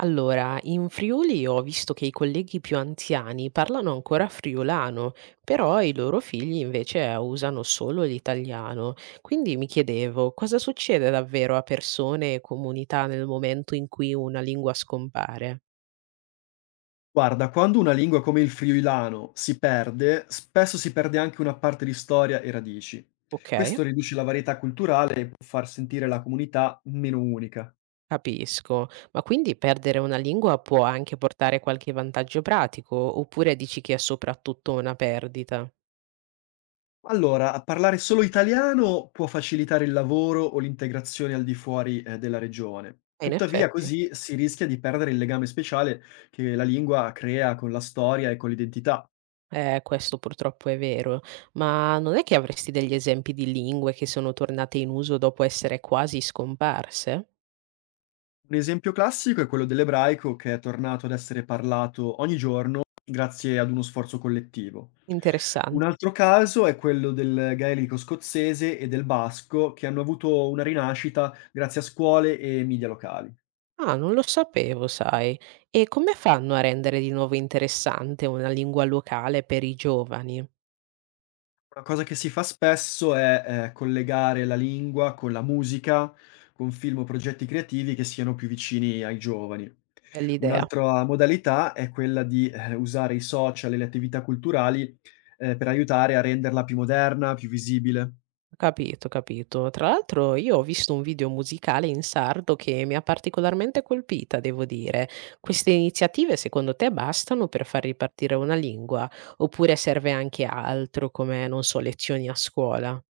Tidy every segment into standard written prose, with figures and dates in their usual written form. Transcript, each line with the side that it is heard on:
right: Allora, in Friuli ho visto che i colleghi più anziani parlano ancora friulano, però i loro figli invece usano solo l'italiano. Quindi mi chiedevo, cosa succede davvero a persone e comunità nel momento in cui una lingua scompare?
left: Guarda, quando una lingua come il friulano si perde, spesso si perde anche una parte di storia e radici.
right: Ok,
left: Questo riduce la varietà culturale e può far sentire la comunità meno unica.
right: capisco, ma quindi perdere una lingua può anche portare qualche vantaggio pratico, oppure dici che è soprattutto una perdita?
left: Allora, a parlare solo italiano può facilitare il lavoro o l'integrazione al di fuori, della regione.
right: In
left: Tuttavia,
right: effetti.
left: così si rischia di perdere il legame speciale che la lingua crea con la storia e con l'identità.
right: Questo purtroppo è vero. Ma non è che avresti degli esempi di lingue che sono tornate in uso dopo essere quasi scomparse?
left: Un esempio classico è quello dell'ebraico che è tornato ad essere parlato ogni giorno grazie ad uno sforzo collettivo. Un
right: Interessante.
left: altro caso è quello del gaelico scozzese e del basco che hanno avuto una rinascita grazie a scuole e media locali.
right: Ah, non lo sapevo, sai. E come fanno a rendere di nuovo interessante una lingua locale per i giovani?
left: Una cosa che si fa spesso è collegare la lingua con la musica, con film o progetti creativi che siano più vicini ai giovani.
right: È l'idea.
left: Un'altra modalità è quella di usare i social e le attività culturali, per aiutare a renderla più moderna, più visibile.
right: Capito, capito. Tra l'altro io ho visto un video musicale in sardo che mi ha particolarmente colpita, devo dire. Queste iniziative secondo te bastano per far ripartire una lingua? Oppure serve anche altro come, non so, lezioni a scuola?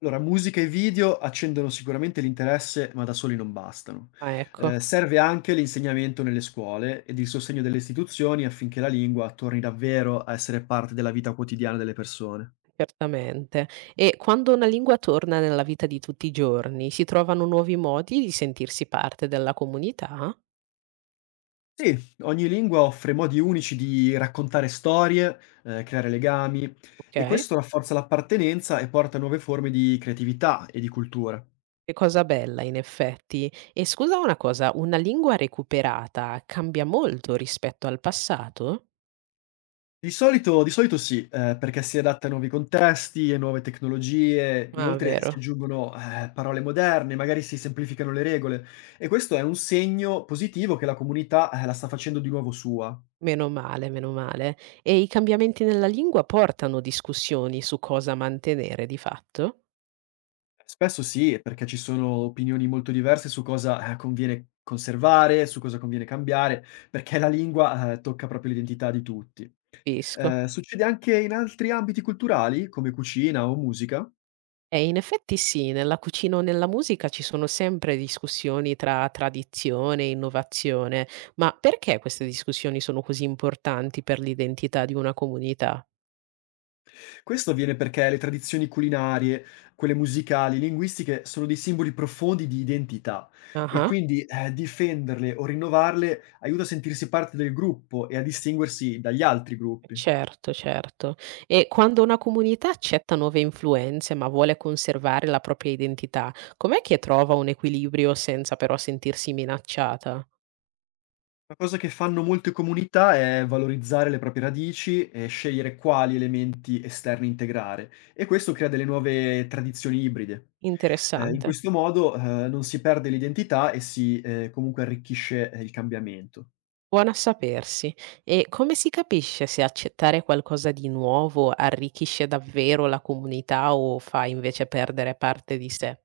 left: Allora, musica e video accendono sicuramente l'interesse, ma da soli non bastano.
right: Ah, ecco,
left: Serve anche l'insegnamento nelle scuole ed il sostegno delle istituzioni affinché la lingua torni davvero a essere parte della vita quotidiana delle persone.
right: certamente. E quando una lingua torna nella vita di tutti i giorni, si trovano nuovi modi di sentirsi parte della comunità?
left: Sì, ogni lingua offre modi unici di raccontare storie, creare legami
right: Ok.
left: e questo rafforza l'appartenenza e porta a nuove forme di creatività e di cultura.
right: Che cosa bella in effetti. E scusa una cosa, una lingua recuperata cambia molto rispetto al passato?
left: Di solito sì, perché si adatta a nuovi contesti e nuove tecnologie,
right: Ah
left: inoltre si
right: vero,
left: aggiungono parole moderne, magari si semplificano le regole e questo è un segno positivo che la comunità, la sta facendo di nuovo sua.
right: meno male, meno male. E i cambiamenti nella lingua portano discussioni su cosa mantenere di fatto?
left: Spesso sì, perché ci sono opinioni molto diverse su cosa conviene conservare, su cosa conviene cambiare, perché la lingua tocca proprio l'identità di tutti.
right: Capisco.
left: Succede anche in altri ambiti culturali, come cucina o musica.
right: E in effetti sì, nella cucina o nella musica ci sono sempre discussioni tra tradizione e innovazione, ma perché queste discussioni sono così importanti per l'identità di una comunità?
left: Questo avviene perché le tradizioni culinarie, quelle musicali, linguistiche, sono dei simboli profondi di identità e
right: Ah-ah.
left: quindi difenderle o rinnovarle aiuta a sentirsi parte del gruppo e a distinguersi dagli altri gruppi.
right: Certo, certo. E quando una comunità accetta nuove influenze, ma vuole conservare la propria identità, com'è che trova un equilibrio senza però sentirsi minacciata?
left: Una cosa che fanno molte comunità è valorizzare le proprie radici e scegliere quali elementi esterni integrare e questo crea delle nuove tradizioni ibride. In
right: Interessante.
left: questo modo, non si perde l'identità e si comunque arricchisce il cambiamento.
right: Buona a sapersi. E come si capisce se accettare qualcosa di nuovo arricchisce davvero la comunità o fa invece perdere parte di sé?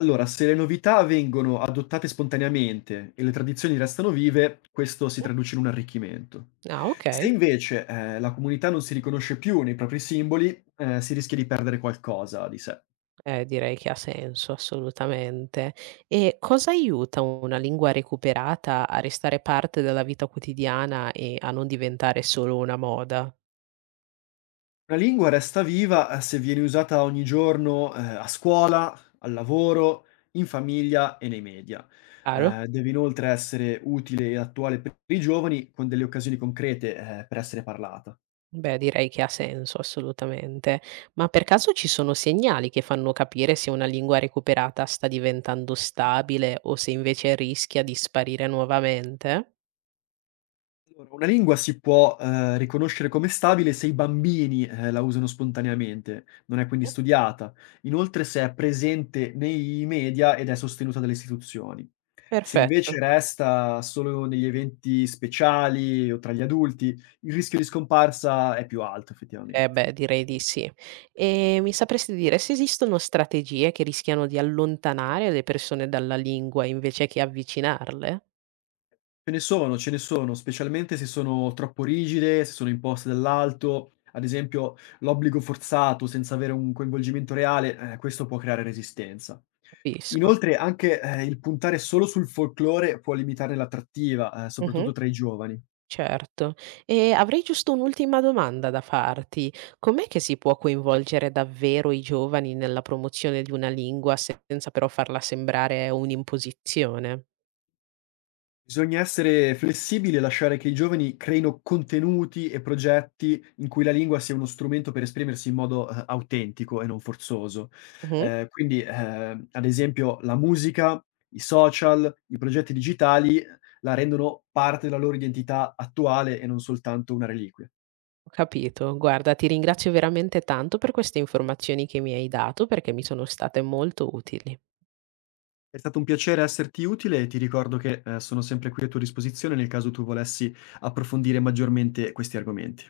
left: Allora, se le novità vengono adottate spontaneamente e le tradizioni restano vive, questo si traduce in un arricchimento.
right: Ah,
left: Se
right: ok.
left: invece, la comunità non si riconosce più nei propri simboli, si rischia di perdere qualcosa di sé.
right: Direi che ha senso, assolutamente. E cosa aiuta una lingua recuperata a restare parte della vita quotidiana e a non diventare solo una moda?
left: Una lingua resta viva, se viene usata ogni giorno, a scuola, al lavoro, in famiglia e nei media.
right: Chiaro?
left: Deve inoltre essere utile e attuale per i giovani con delle occasioni concrete, per essere parlata.
right: Beh, direi che ha senso, assolutamente. Ma per caso ci sono segnali che fanno capire se una lingua recuperata sta diventando stabile o se invece rischia di sparire nuovamente?
left: Allora, una lingua si può riconoscere come stabile se i bambini la usano spontaneamente, non è quindi studiata. Inoltre se è presente nei media ed è sostenuta dalle istituzioni. Se invece
right: Perfetto.
left: resta solo negli eventi speciali o tra gli adulti, il rischio di scomparsa è più alto
right: Eh
left: effettivamente.
right: beh, direi di sì. E mi sapresti dire se esistono strategie che rischiano di allontanare le persone dalla lingua invece che avvicinarle?
left: Ce ne sono, specialmente se sono troppo rigide, se sono imposte dall'alto, ad esempio l'obbligo forzato senza avere un coinvolgimento reale, questo può creare resistenza.
right: Capisco.
left: Inoltre anche, il puntare solo sul folklore può limitarne l'attrattiva,
right: Mh-mh,
left: soprattutto tra i giovani.
right: certo. E avrei giusto un'ultima domanda da farti. Com'è che si può coinvolgere davvero i giovani nella promozione di una lingua senza però farla sembrare un'imposizione?
left: Bisogna essere flessibili e lasciare che i giovani creino contenuti e progetti in cui la lingua sia uno strumento per esprimersi in modo, autentico e non forzoso.
right: Mh-mh,
left: Quindi, ad esempio la musica, i social, i progetti digitali la rendono parte della loro identità attuale e non soltanto una reliquia.
right: ho capito. Guarda, ti ringrazio veramente tanto per queste informazioni che mi hai dato perché mi sono state molto utili.
left: È stato un piacere esserti utile e ti ricordo che sono sempre qui a tua disposizione nel caso tu volessi approfondire maggiormente questi argomenti.